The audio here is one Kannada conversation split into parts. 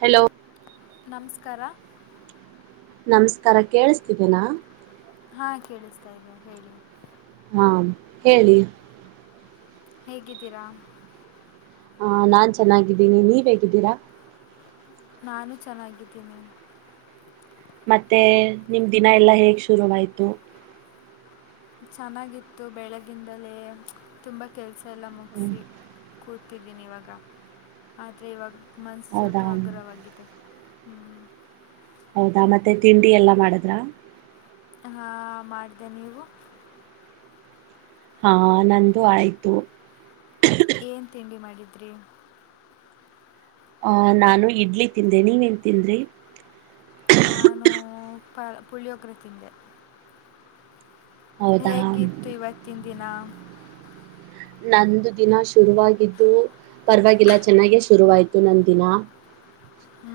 ಹಲೋ ನಮಸ್ಕಾರ ನಮಸ್ಕಾರ ಕೇಳಿಸತಿದೆೀನಾ ಹಾಂ ಕೇಳಿಸ್ತಾ ಇದ್ದ ಹೇಳಿ ಹಾ ಹೇಳಿ ಹೇಗಿದ್ದೀರಾ ಹ ನಾನ್ ಚೆನ್ನಾಗಿದ್ದೀನಿ ನೀವ್ ಹೇಗಿದ್ದೀರಾ ನಾನು ಚೆನ್ನಾಗಿದ್ದೀನಿ ಮತ್ತೆ ನಿಮ ದಿನ ಎಲ್ಲಾ ಹೇಗ್ ಶುರುವರುವಾಯ್ತು ಚೆನ್ನಾಗಿತ್ತು ಬೆಳಗಿಂದಲೇ ತುಂಬಾ ಕೆಲ್ಸ ತಲೆ ಹ್ಮ್ ಮುಗಿಸಿ ಕೂತಿದ್ದೀನಿ ಇವಾಗ ಆದರೆ ಇವಾಗ ಮನಸು ಸ್ವಲ್ಪ ಹೌದಾ ಹಗ್ರವಾಗಿದೆ ಹ್ಮ್ ಹೌದಾ ಮತ್ತೆ ತಿಂಡಿ ಎಲ್ಲಾ ಮಾಡಿದ್ರ ಹಾ ಮಾಡಿದೆೆ ನೀವು ಹಾ ನಂದು ಆಯ್ತು ಏನ್ ತಿಂಡಿ ಮಾಡಿದ್ರಿ ಅಹ ನಾನು ಇಡ್ಲಿ ತಿಂದೆ ನೀವ ನ್ ತಿಂದ್ರಿ ನಾನು ಪ ಪುಳಿಯೋಗ್ರಫಿಂದೆ ಹೌದಾ ಹೇಗಿತ್ತು ಇವತ್ತಿನ ದಿನ ನಂದು ದಿನ ಶುರುವಾಗಿದ್ದು ಪರವಾಗಿಲ್ಲ ಚೆನ್ನಾಗೆ ಶುರುವಾಯ್ತು ನಂದ ದಿನ ಹ್ಞೂ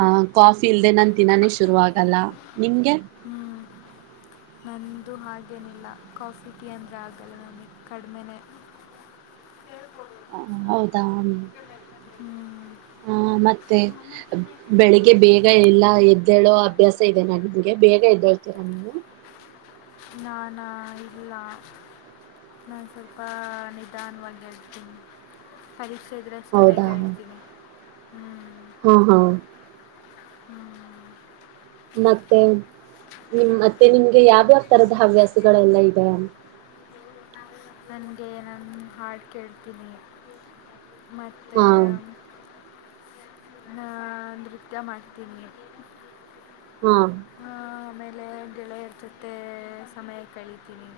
ಆ ಕಾಫಿ ಇಲ್ದೆೇ ನನ್ು ತಿನಾನನೆ ಶುರು ಆಗಲ್ಲ ನಿಮ್ಗೆ ಹ್ಮ್ ನನ್ನದು ಹಾಗೇನಿಲ್ಲ ಕಾಫಿ ಟೀ ಅಂದರೆ ಆಗಲ್ಲ ನನಗೆ ಕಡಿಮೆೇ ಹ ಹೌದಾ ಹ ಮೆಲ್ಲೆ ಹ್ಮ್. ಮತ್ತ ಮತ್ತೆ ಮತ್ತೆ ಪ್ರಾಕ್ಟೀಸ್ ಮಾಡುವಾಗ ಬೆಳಿಗ್ಗೆ ಬಿಟ್ಟು ಬೇಗ ಎಲ್ಲ ಎದ್ದೇಳೋ ಅಭ್ಯಾಸ ಬರುತ್ತೆ ಇದೆ ನೀವು ನನಗೆ ಬೇಗ ಹೇಳ್ಕೊಡಿ ಎದ್ದಳ್ತೀರ ನೀವು ನಾನು ಇಲ್ಲ ನಾನು ಸ್ವಲ್ಪ ನಿಧಾನವಾಗಿ ಹೇಳ್ತೀನಿ ಪರೀಕ್ಷ ಿದ್ರಷ್ಟೇ ಬೇಗ ಹೌದಾ ಇರ್ತೀನಿ ಹ್ ಹಾ ಹಾ ಹ್ಮ್ ಮತ್ತೆ ನಿಮ್ಮ ಮತ್ತೆ ನಿಮ್ಗೆ ಇದು ಯಾವ್್ಯಾವ್ ಗೊತ್ತಿಲ್ಲ ತರದ ನನಗೆ ಏನು ಮಾಡ್ತೀನಿ ಹವ್ಯಾಸಗಳೆಲ್ಲಾ ಇದೆ ಇದು ನಾವೆಲ್ಲ ನನಗೆ ನಾನು ಹಾಡು ಕೇಳ್ತೀನಿ ಮತ್ತು ಹಾ ಹ ನೃತ್ಯ ಮಾಡ್ತೀನಿ ಹಾ ಆಮೇಲೆ ಗೆಳೆಯರ ಜೊತೆ ಸಮಯ ಕಳಿತೀನಿ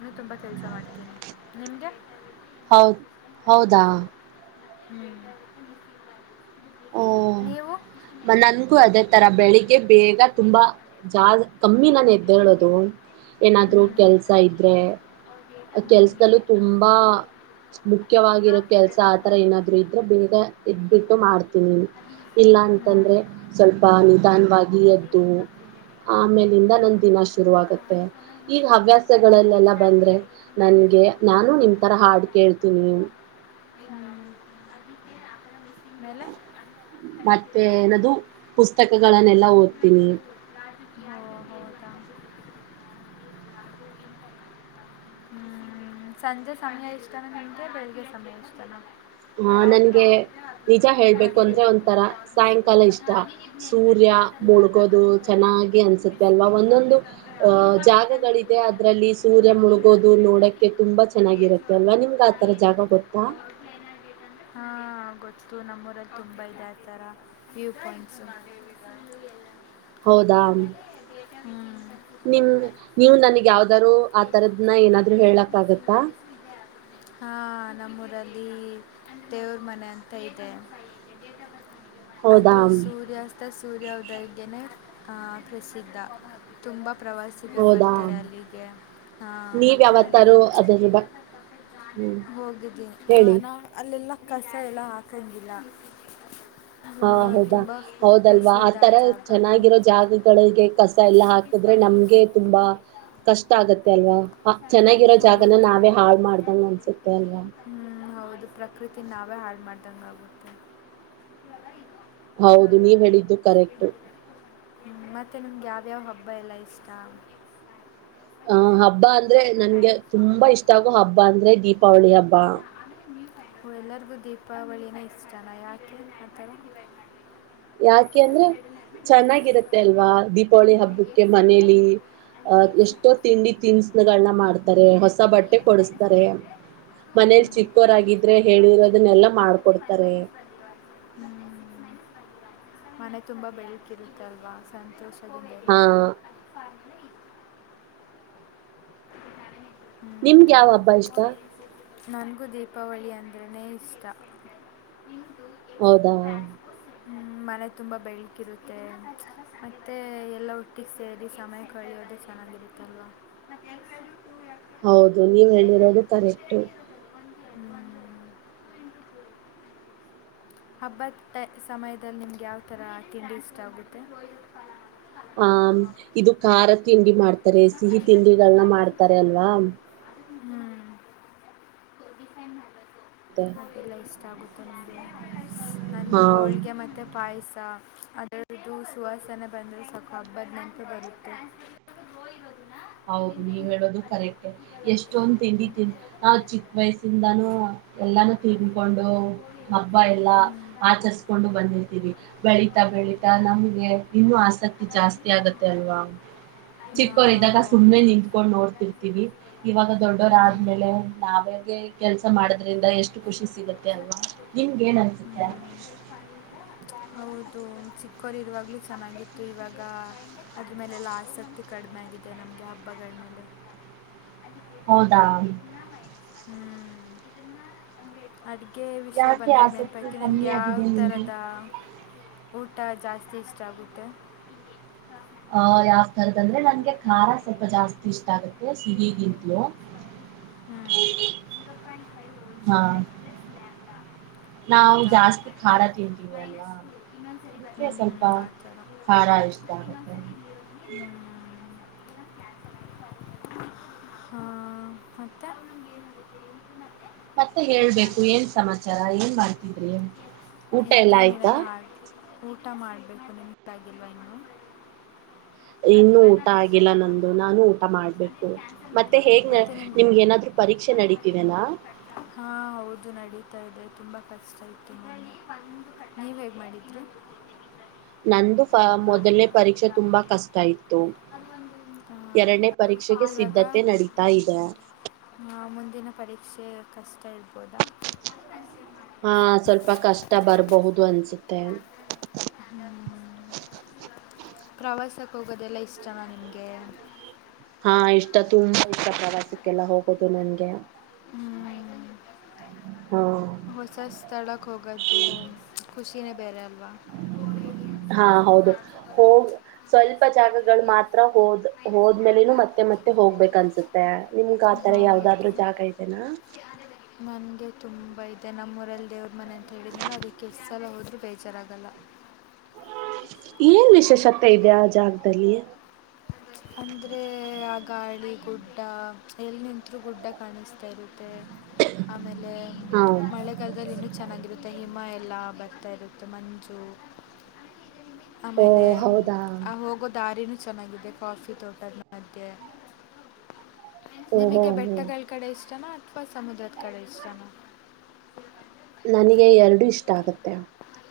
ನೀ ತುಂಬಾ ಕೆಲಸ ಮಾಡ್ತೀನಿ ನಿಮಗೆ ಹೌದ್ ಹೌದಾ ಹ್ಮ್ ಹಓ ಮ ನನ್ಗೂ ಅದೇ ತರ ಬೆಳಿಗ್ಗೆ ಬೇಗ ತುಂಬಾ ಜಾ ಕಮ್ಮಿ ನಾನ ಎದ್ದೇಳೋದು ಏನಾದ್ರು ಕೆಲ್ಸ ಇದ್ರೆ ಕೆಲ್ಸದಲ್ಲೂ ತುಂಬಾ ಮುಖ್ಯವಾಗಿರೋ ಕೆಲ್ಸ ಆತರ ಏನಾದ್ರು ಇದ ಬೇಗ ಎದ ಬಿಟ್ಟು ಮಾಡ್ತ ಇಲ್ಲ ಅಂತಂದ್ರೆ ಹ್ಞೂ ಸ್ವಲ್ಪ ನಿಧಾನವಾಗಿ ಹ್ಮ್. ಎದ್ದು ಆಮೇಲಿಂದ ಹ್ಮ್. ಹ್ಮ್. ನನ್ ದಿನ ಶುರು ಆಗತ್ತೆ ಈಗ ಹವ್ಯಾಸಗಳಲ್ಲೆಲ್ಲ ಬಂದ್ರೆ ನನ್ಗೆ ನಾನು ನಿಮ್ ತರ ಹಾಡ್ ಕೇಳ್ತೀನಿ ಮೇಲೆ ಮತ್ತೆ ಹರಿರಲ್ಲ ಏನದು ಪುಸ್ತಕಗಳನ್ನೆಲ್ಲ ನೋ ಓದ್ತೀನಿ. ಹ ಹದ ಹ್ಮ್ ಸಂಜೆ ಸಮಯ ಇಷ್ಟ್ತಾನ ನಿಂಟೆ ಬೆಳಗೆ ಸಮಯ ಇಷ್ಟ್ತಾನ ಆಹ ನಂಗೆ ನಿಜ ಹೇಳ್ಬೇಕು ಅಂದ್ರೆ ಕಂಡುಹಿಡಿಬೇಕು ಒಂಥರ ಮತ್ತೆ ಯಾವ್ದು ಮಿಸ್ಸಿಂಗ್ ಸಾಯಂಕಾಲ ಇದೆ ಇಷ್ಟ ಹಾ, ನೀನ್ ಇದ್ ಸೂರ್ಯ ನೆನ್ಪಿಟ್ಕೊ ಅದರ ಮುಳುಗೋದು ಪ್ರಕಾರವಾಗಿ ಇದ್ ಬರಿ ಚೆನ್ನಾಗಿ ಅನ್ಸತ್ತೆ ಮಿಸ್ ಅಲ್ವಾ ಒಂದೊಂದು ಇನ್ಕಂಪ್ಲೀಟ್ ಅಂದ್ರೆ ಅಹ ಯಾವ್ದು ಇನ್ಕಂಪ್ಲೀಟ್ ಅಂದ್ರೆ ಇದು ಜಾಗಗಳಿದೆ ಡೇಟ್ ಆಫ್ ಬರ್ತ್ ಅದ್ರಲ್ಲಿ ಸೂರ್ಯ ಮುಳುಗೋದು ಇನ್ಅಕ್ಯುರೇಟ್ ಅಂದ್ರೆ ನೋಡಕ್ಕೆ ಇದು ತುಂಬಾ ಏಜು ಚೆನ್ನಾಗಿರುತ್ತೆ ಅಲ್ವಾ ಅದ್ರಲ್ಲಿ ನಿಮ್ಗ ಬರುತ್ತೆ ಹಾ ಆತರ ಏಜ್ ಜಾಗ ಅಲ್ಲಿ ಗೊತ್ತಾ ಬರುತ್ತೆ ಅವ್ರ ಪ್ಲೇನರ್ ಡೇಟ್ ಹಾ ಗೊತ್ತತು ನಮ್ಮೂರಲ್ಲಿ ತುಂಬಾ ಇದೆ ಆಥರ ವ್ಯೂ ಪಾಯಿಂಟ್ಸ ಹೌದಾ ಹ್ಮ ನಿಮ್ ನೀವು ನನಗ್ ಯಾವ್ದಾರು ಆ ತರದ್ನ ಏನಾದ್ರು ಹೇಳಕ್ ಆಗತ್ತಾ ಹಾ ನ ಪ್ರದೀಪ್ ದೇವ್ರ ಮನೆ ಅಂತ ಇದೆ ಹೌದಾ ಅದು ಸೂರ್ಯಾಸ್ತ ಸೂರ್ಯೋದಯೋಗ್ಯನ ಪ್ರಸಿದ್ಧ ತುಂಬ ಪ್ರವಾಸಿಗರು ಹೌದಾ ಬರ್ತಾರೆ ಅಲ್ಲಿಗೆ ನೀವ್ ಮತ್ತು ಅಲ್ಲಿ ಯಾವತ್ತಾರು ಅದ್ರ ಬ ಹ್ಮ್ ಹೋಗಿದ್ದೀನಿ ಹೇಳಿ ನಾವು ಅಲ್ಲೆಲ್ಲ ಕಸ ಎಲ್ಲ ಹಾಕಂಗಿಲ್ಲ ಹಾ ಹೌದಾ ತುಂಬ ಹೌದಲ್ವಾ ಪ್ರಸಿದ್ಧ ಆ ಆತರ ಜಾಗ ಹ್ಮ್. ಚೆನ್ನಾಗಿರೋ ಜಾಗಗಳಿಗೆ ಕಸ ಎಲ್ಲಾ ಹಾಕಿದ್ರೆ ನಮ್ಗೆ ತುಂಬಾ ಕಷ್ಟ ಆಗತ್ತೆ ಅಲ್ವಾ ಚೆನ್ನಾಗಿರೋ ಜಾಗನ ಹೌದು ನಾವೇ ಹಾಳ ಮಾಡ್ದಂಗ ಅನ್ಸುತ್ತೆ ಅಲ್ವಾ ರ ನಾವೇ ಹಾಳು ಮಾಡ್ದಂಗ ಆಗುತ್ತೆ ಹೌದು ನೀವ್ ಹೇಳಿದ್ದು ಕರೆಕ್ಟ್ ಹ್ಮ ಮತ್ತೆ ನಮ್ಗೆ ಯಾವ್ಯಾವ ಹಬ್ಬ ಎಲ್ಲ ಇಷ್ಟ ಆ ಹಬ್ಬ ಅಂದ್ರೆ ನನ್ಗೆ ತುಂಬಾ ಇಷ್ಟ ಆಗೋ ಹಬ್ಬ ಅಂದ್ರೆ ದೀಪಾವಳಿ ಹಬ್ಬ ಬ ಎಲ್ಲರಿಗೂ ದೀಪಾವಳಿನ ಇಷ್ಟಾನ ಯಾಕೆ ಆಥರ ಯಾಕೆ ಅಂದ್ರೆ ಚೆನ್ನಾಗಿರತ್ತೆ ಅಲ್ವಾ ದೀಪಾವಳಿ ನಮಗೆ ಹಬ್ಬಕ್ಕೆ ಎಕ್ಸ್ ಸೆಂಟರ್ ಮನೇಲಿ ಬೇಕು ಅಹ ಅದಕ್ಕೆ ಎಕ್ಸ್ ಎಷ್ಟೋ ಮೈನಸ್ ತಿಂಡಿ ತನ್ಸನ್ಗಳನ್ನ ಮಾಡ್ತಾರೆ ಹೊಸ ಇಲ್ಲಿ ಬಟ್ಟೆ ಎಕ್ಸ್ ಮೈನಸ್ ಕೊಡಸ್ತಾರೆ ಅಂದರೆ ಟೂ ಮನೇಲಿ ಹ್ಮ್. ಟೂ ಮೈನಸ್ ಚಿಕ್ಕೋರಾಗಿದ್ರೆ ಬಂದಿರೋ ಆನ್ಸರ್ ಹೇಳಿರೋದನ್ನೆಲ್ಲ ಮತ್ತೆ ಒನ್ ಮಾಡ್ಕೊಡ್ತಾರೆ ಮೈನಸ್ ಬಂದಿರೋ ಆನ್ಸರ್ ಮತ್ತೆ ಹ್ಮ್. ಸಿಕ್ಸ್ ಮೈನಸ್ ಮನೆ ತುಂಬಾ ಬೆಳಕಿರುತ್ತಲ್ವಾ ಸಂತೋಷ ಅ ಹಾ ಆದ್ರೆ ನಿಮ್ಗೆ ಯಾವ ಹಬ್ಬ ಇಷ್ಟ ನನಗೂ ದೀಪಾವಳಿ ಅಂದ್ರನೇ ಇಷ್ಟ ಹೌದಾ ಮನೆ ತುಂಬ ಬೆಳಕಿರುತ್ತೆ ಮತ್ತು ಎಲ್ಲ ಹುಟ್ಟಿಗೆ ಸೇರಿ ಸಮಯ ಕಳಿಯೋದು ಚೆನ್ನಾಗಿರುತ್ತಲ್ವ ಹೌದು ನೀವ್ ಹೇಳಿರೋದು ಕರೆಕ್ಟು ಒಟ ಹಬ್ಬದ ಸಮಯದಲ್ಲಿ ನಿಮ್ಗೆ ಯಾವ ಥರ ತಿಂಡಿ ಇಷ್ಟ ಆಗುತ್ತೆ ಹ ಇದು ಖಾರ ತಿಂಡಿ ಮಾಡ್ತಾರೆ ಸಿಹಿ ತಿಂಡಿಗಳನ್ನ ಮಾಡ್ತಾರೆ ಅಲ್ವಾ ಹ್ಮ್ ಮತ್ತೆ ಹಕೆಲ್ಲ ತವು ನನ್ಗು ಹಾ ಹೋಳಿಗೆ ಮತ್ತೆ ಪಾಯಸ ಅದರದ್ದದು ಸುವಾಸನೆ ಬಂದರೆ ಸವಖ ಹಬ್ಬದ ನನಂತೂ ಬರುತ್ತೆ ಹೌದು ನೀವ್ ಹೇಳೋದು ಕರೆಕ್ಟ್ ಎಷ್ಟ ಅಷ್ಟೊಂದು ತಿಂಡಿ ತಿಿ ನಾ ಚಿಕ್ಕ ವಯಸ್ಸಿಂದಾನೂ ಎಲ್ಲಾನು ತಿಗಿಕೊಂಡ ಹಬ್ಬ ರೇಂಜ್ ಬಂದು ಎಲ್ಲಾ ಹ್ಮ್. ಎಷ್ಟು ಬಂತ ಆಚರಿಸಕೊಂಡು ಅನ್ಸೋದು ಬಂದಿರ್ತೀವಿ ಕೂಡ ರೇಂಜು ಬೆಳತಾ ಅಲ್ಲಿ ಬೆಳತಾ ಇದೆಯಾ ನಮ್ಗೆ ಇನ್ನು ಆಸಕ್ತಿ ಅದರಲ್ಲಿ ಜಾಸ್ತಿ ನಾನು ಆಗತ್ತೆ ನಾನು ಅಲ್ವಾ ಹೇಳ್ಬೇಕು ಹಾ, ಚಿಕ್ಕೋರು ಇದಾಗ ಸುಮ್ನೆ ಹೌದು. ನಿಂತ್ಕೊಂಡ್ ನೋಡ್ತಿರ್ತಿೀವಿ ಇವಾಗ ದೊಡ್ಡೋರ ಹ್ಮ್ ಆದ್ಮೇಲೆ ನಾವೇಾಗ ಕೆಲ್ಸ ಮಾಡ ದ್ರಂದ ಎಷ್ಟು ಖುಷಿ ಸಿಗುತ್ತೆ ಅಲ್ವಾ ನಿಮಗೆ ಏನ್ ಅನ್ಸುತ್ತೆ ಹೌದು ಚಿಕ್ಕೋರು ಇರುವಾಗಲೂ ಚೆನ್ನಾಗಿತ್ತು ಇವಾಗ ಅದ್ರ ಮೇಲೆಲ್ಲ ಆಸಕ್ತಿ ಕಡಿಮೆ ಆಗಿದೆ ನಮಗೆ ಹಬ್ಬಗಳ ಮೇಲೆ ಹೌದಾ ಅ ಅಕೆ ವಿಷಯ ಯಾಕೆ ಬಂದಾಗ ಆಸಕ್ತಿ ನೆನ್ನಪೈತಿ ನಿಮ್ಗೆ ಕಮ್ಮಿ ಯಾವ ಆಗಿದೆ ನಿಮ್ಗೆ ಥರದ ಊಟ ಜಾಸ್ತಿ ಇಷ್ಟ ಆಗುತ್ತೆ ಅಹ ಮಾಡಿರ್ತಾರೆ ಯಾವ್ ತರದ ಅಂದ್ರೆ ಝೀರೋ ನನ್ಗೆ ಕಟ್ ಖಾರ ಅಲ್ಲಿ ಎರಡು ಸ್ವಲ್ಪ ಜಾಸ್ತಿ ಇಷ್ಟ ಆಗತ್ತೆ ಸಿಹಿಗಿಂತಲೂ ಹ್ಮ್ ಹಾ ನಾವು ಹೌದ ಜಾಸ್ತಿ ಖಾರ ತಿಂತೀವಿ ಹ್ಮ ಅಲ್ವಾ ಅದಕ್ಕೆ ಸ್ವಲ್ಪ ಹ್ಮ ಆ ತರಹ್ಮ ಖಾರ ಇಷ್ಟ ಹ್ಮ ಆಗತ್ತೆ ಮತ್ತೆ ಮತ್ತೆ ಹೇಳ್ಬೇಕು ಲ್ಯಾಂಬ್ಡ ಏನ್ ಉಳಿಯುತ್ತೆ ಸಮಾಚಾರ ಏನ್ ಮಾಡ್ತಿದ್ರಿ ಊಟ ಎಲ್ಲ ಇದ್ದೀನಿ ಆಯ್ತಾ ನಾನು ಹಾಗೆ ಊಟ ಮಾಡಬೇಕು ನಿಮಗಾಗಿಲ್ವಾ ಇನ್ನುೂ ಇನ್ನುೂ ಊಟ ಆಗಿಲ್ಲ ನಂದು ಹೋಗಿ ನಾನು ಊಟ ಮಾಡ್ಬೇಕು ಮತ್ತೆ ಹೇಗ್ ನಿಮ ಹಾ ಹೌದು ನಡಿ ತ ಇದೆ ತುಂಬಾ ಕಷ್ಟ ಇತ್ತು ನೋ ನೀವ್ ಹೇಗ್ ಮಾಡಿದ್ರಿ ನಂದು ಹಾ. ಮೊದಲನೇ ಪರೀಕ್ಷೆ ತುಂಬಾ ಕಷ್ಟ ಇತ್ತು ಎರಡನೇ ಇದಕ್ಕೆ ಒಂದು ಪರೀಕ್ಷೆಗೆ ಪಾಲು ಇವಾಗ? ಸಿದ್ಧತೆ ನಡೀತಾ ಇದೆ ಆ, ಮುಂದಿನ ಪರೀಕ್ಷೆ ಕಷ್ಟ ಇಡ್ಬೋದಾ ಹಾ ಸ್ವಲ್ಪ ಕಷ್ಟ ಬರರ್ಬಹುದು ಅನ್ಸುತ್ತೆ ಪ್ರವಾಸಕ್ಕೆ ಹೋಗೋದೆಲ್ಲ ಇಷ್ಟನಾ ನಿಮಗೆ ಹಾ ಇಷ್ಟ ತುಂಬಾ ಇಷ್ಟ ಪ್ರವಾಸಕ್ಕೆಲ್ಲ ಹೋಗೋದು ನನ್ಗೆ ಹ್ಮ್ ಹಾ ಹೊಸ ಸ್ಥಳಕ್ಕೆ ಹೋಗ್ದದು ಖುಷಿನೇ ಬೆೇರೇ ನ ಹಾ ಹೌದು ಹತ್ರ ಹೋದ್ ಹೋದ್ಮೇಲೆನು ಮತ್ತೆ ಮತ್ತೆ ಹೋಗ್ಬೇಕು ಅನ್ಸುತ್ತೆ ನಿಮ್ಗ ಕೋಇನ್ಸಿಡೆಂಟ್. ಆತರ ಹೌದು. ಯಾವ್ದಾದ್ರರು ಜಾಗ ಇತೆನಾ ನನಗೆ ತುಂಬ ಇದೆ ನಮ್ಮೂಊರಲ್ಲಿ ದೇವ್ರ ಮನೆ ಅಂತ ಹೇಳಿದನ ಅದಕ್ಕೆ ಸಲ ಹೋದರೂ ಬೇಜಾರಾಗಲ್ಲ ಏನ್ ವಿಶೇಷತೆ ಇದೆ ಆ ಜಾಗದಲ್ಲಿ ಅಂದ್ರೆ ಆ ಗಾಳಿ ಗುಡ್ಡ ಎಲ್ಲಿ ನಿಂತರೂ ಗುಡ್ಡ ಕಾಣಿಸ್ತಾ ಇರುತ್ತೆ ಆಮೇಲೆ ಹಾ ಮಳೆಗಾಲದಲ್ಲಿ ಇನ್ನು ಚೆನ್ನಾಗಿರುತ್ತೆ ಹಿಮ ಎಲ್ಲ ಬರ್ತಾ ಇರುತ್ತೆ ಮಂಜು ಓ ಆಮೇಲೆ ಹೌದಾ ಆ ಹೋಗೋ ದಾರಿನೆ ಚೆನ್ನಾಗಿದೆ ಕಾಫಿ ತೋಟಲ್ ಮಧ್ಯೆ ಓಹೋ ನಿಮಗೆ ಹೋ ಬೆಟ್ಟಗಳ ಕಡೆ ಇಷ್ಟನಾ ಪ್ಪ ಸಮುದ್ರತ್ ಕಡೆ ಇಷ್ಟತಾನ ನನಗೆ ಎರಡು ಇಷ್ಟ ಆಗುತ್ತೆ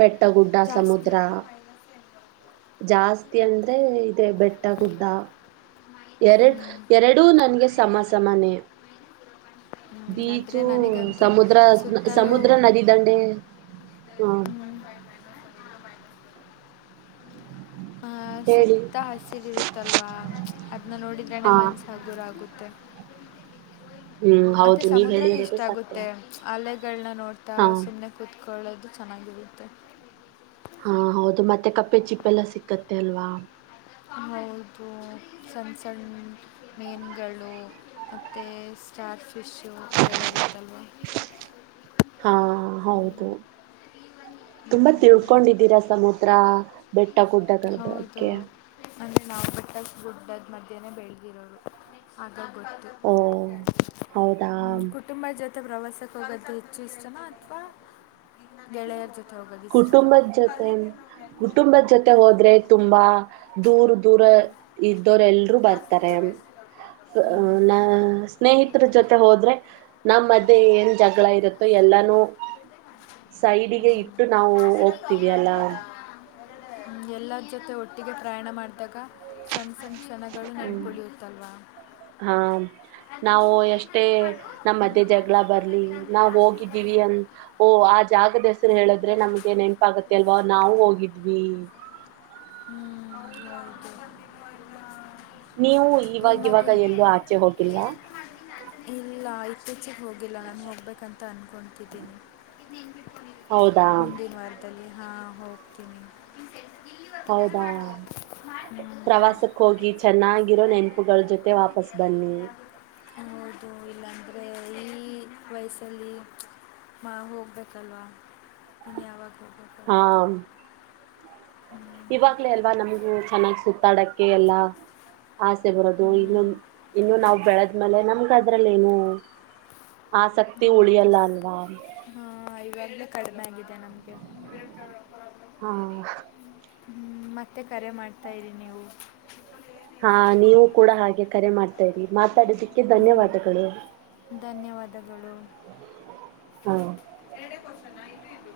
ಬೆಟ್ಟಗುಡ್ಡ ಜಾಸ್ತಿ ಸಮುದ್ರ ಇದೆಲ್ಲ ಮೈನಸ್ ಹೆಂಗೆ ಬರ್ತದೆ ಜಾಸ್ತಿ ಅಂದ್ರೆ ಇದೆ ಬೆಟ್ಟಗುಡ್ಡ ಎರಡ್ ಎರಡೂ ನನ್ಗೆ ಸಮ ಸಮಮನೆ ಹ್ಮ್, ಆದರೆ ಬೀಚು ನನಗಂತೂ ಸಮುದ್ರ ಸುತ್ತಲೂ ಸಮುದ್ರ ನದಿ ದಂಡೆ ಹಾ ಹ್ಮ್, ಹಹ ಹೇಳಿ ಸುತ್ತ ಹಸಿರು ಇರುತ್ತಲ್ವಾ ಅದನ್ನ ನೋಡಿದ್ರನೆ ಹಾ ಮನ್ಸ ಹಗುರ ಆಗುತ್ತೆ ಹ್ಮ್ ಮತ್ತೆ ಹೌದು ನೀವ್ ಸಮುದ್ರನೂ ಇಷ್ಟ ಹೇಳಿರೋದು ಸತ್ಯ ಆಗುತ್ತೆ ಅಲ್ಲ ಗಳನ್ನ ನೋಡ್ತಾ ಹಾ ಸುಮ್ಮನೆ ಕೂತ್ಕೊಂಡ ಒೊಳ್ಳೆದು ಚೆನ್ನಾಗಿರುತ್ತೆ ಹಾ ಹೌದು ಮತ್ತೆ ಕಪ್ಪೆ ಚಿಪ್ಪೆಲ್ಲ ಸಿಕ್ಕತ್ತೆ ಅಲ್ವಾ ಹೌದು ಸಣ್ಣ ಸಣ್ಣ ಮೇನ್ಗಳು ಮತ್ತು ಸ್ಟಾರ್ ಫಿಶ್ಶು ಅದೆಲ್ಲ ಇರುತ್ತಲ್ವ ಹಾ ಹ್ಮ್. ಹೌದು ತುಂಬಾ ಹ್ಮ್. ತಿಳ್ಕೊಂಡಿದ್ದೀರ ಸಮುದ್ರ ಬೆಟ್ಟ ಗುಡ್ಡಗಳ ಹೌದು ಬಗ್ಗೆ ಅಂದರೆ ನಾವು ಬಟ್ಟಾಗ ದುಡ್ಡದ ಮಧ್ಯನನೆ ಬೆಳೆದಿರೋರು ಆಗ ಗೊತ್ತು ಓ ಹೌದಾ ಮತ್ತೆ ಪ್ರವಾಸಕ್ಕೆೋಗ್ದೆ ಹೆಚ್ಚು ಇಷ್ಟನ ಅಥವಾ ಗೆಳೆಯರ ಜೊತೆ ಹೋಗೋದ ಇಷ್ಟತಾನ ಕುಟುಂಬದ್ ್ರೆ ತುಂಬಾ ದೂರ ದೂರ ಇದ್ದವರೆ ಎಲ್ರುೂ ಜಾಸ್ತಿ ಬರ್ತಾರೆ ಗಮನಿಸ್ತಿದ್ದಾರೆ ಕೊಡ್ತಾರೆ ನ ಒಂದು ಇದೆ ಸ್ನೇಹಿತರ ಇದು ಜೊತೆ ಹೋದ್ರೆ ನಮ್ಮ ಮಧ್ಯೆ ಏನ್ ಜಗಳ ಇರುತ್ತೆ ಅಷ್ಟೇ ಎಲ್ಲಾನು ಇದ್- ಇದ್ರದ್ದೇ ಮಾಡ್ತೀನಿ ಸೈಡಿಗೆ ಇಟ್ಟು ನಾವು ಹೋಗ್ತವಿ ಅಲ್ಲಾ ಹ್ಮ ಎಲ್ಲರ ಜೊತೆ ಒಟ್ಟಿಗೆ ಪ್ರಯಾಣ ಮಾಡಿದಾಗ ಸಣ್ಣ ಸಣ್ಣ ಕ್ಷಣಗಳು ಹ್ಮ್ ನೆನ್ಕಳಿಯುತ್ತಲ್ವಾ ಹಾ ನಾವು ಎಷ್ಟೇ ನಮ್ಮ ಮಧ್ಯೆ ಜಗಳ ಬರ್ಲಿ ನಾವ್ ಹೋಗಿದ್ದೀವಿ ಅನ್ ಓ ಆ ಜಾಗದ ಹೇಳದ್ರೆ ನಮ್ಗೆ ನೆನಪ ಆಗತ್ತೆ ಅಲ್ವಾ ನಾವು ಹೋಗಿದ್ವಿ ಹ್ಮ್ ಬತ ನೀವು ಇವಾಗ ಇವಾಗ ಎಲ್ಲೂ ಆಚೆ ಹೋಗಿಲ್ವಾ ಇಲ್ಲ ಇತ್ತೀಚೆಗೆ ಹೋಗಿಲ್ಲ ನಾನು ಹೋಗ್ಬೇಕಂತ ಅನ್ಕೊತಿದ್ದೀನಿ ಹೌದಾ ಮುಂದು ಮರ್ತದಲ್ಲಿ ಹಾಂ ಹೋಗ್ತೀನಿ ಹೌದಾ ಪ್ರವಾಸಕ್ಕೆ ಹೋಗಿ ಚೆನ್ನಾಗಿರೋ ನೆನಪುಗಳ ಜೊತೆ ವಾಪಸ್ ಬನ್ನಿ ಅ ಈ ವಯಸ್ಸಲ್ಲಿ ಮಾ ಹೋಗ್ಬೇಕಲ್ವಾ ಇನ್ನು ಯಾವಾಗ ಹೋಗ ಹಾ ಹ್ಞೂ ಇವಾಗ್ಲೇ ಅಲ್ವಾ ನಮ್ಗು ಚೆನ್ನಾಗ್ ಸುತ್ತಾಡಕ್ಕೆ ಎಲ್ಲಾ ಆಸೆ ಬರೋದು ಇನ್ನು ಹ್ಞೂ ಇನ್ನು ನಾವು ಬೆಳದ್ಮೇಲೆ ನಮ್ ದ್ರಲ್ಲೇನು ಹೌದು ಹಾ ವಲ್ಲ ಕಡಿಮ ನಮ್ಗೆಬ್ ಹಾ ಮತ್ತೆ ಕರೆ ಮಾಡ್ತಾಯ ಇರಿ ನೀವು ಹಾ ನೀವು ಕೂಡ ಹಾಗೆ ಕರೆ ಮಾಡ್ತಾರಿ ಮಾತಾಡದಿಕ್ಕೆ ಧನ್ಯವಾದಗಳು ಗಳು ಹಾ ಕಷನ ಇದು ಇದು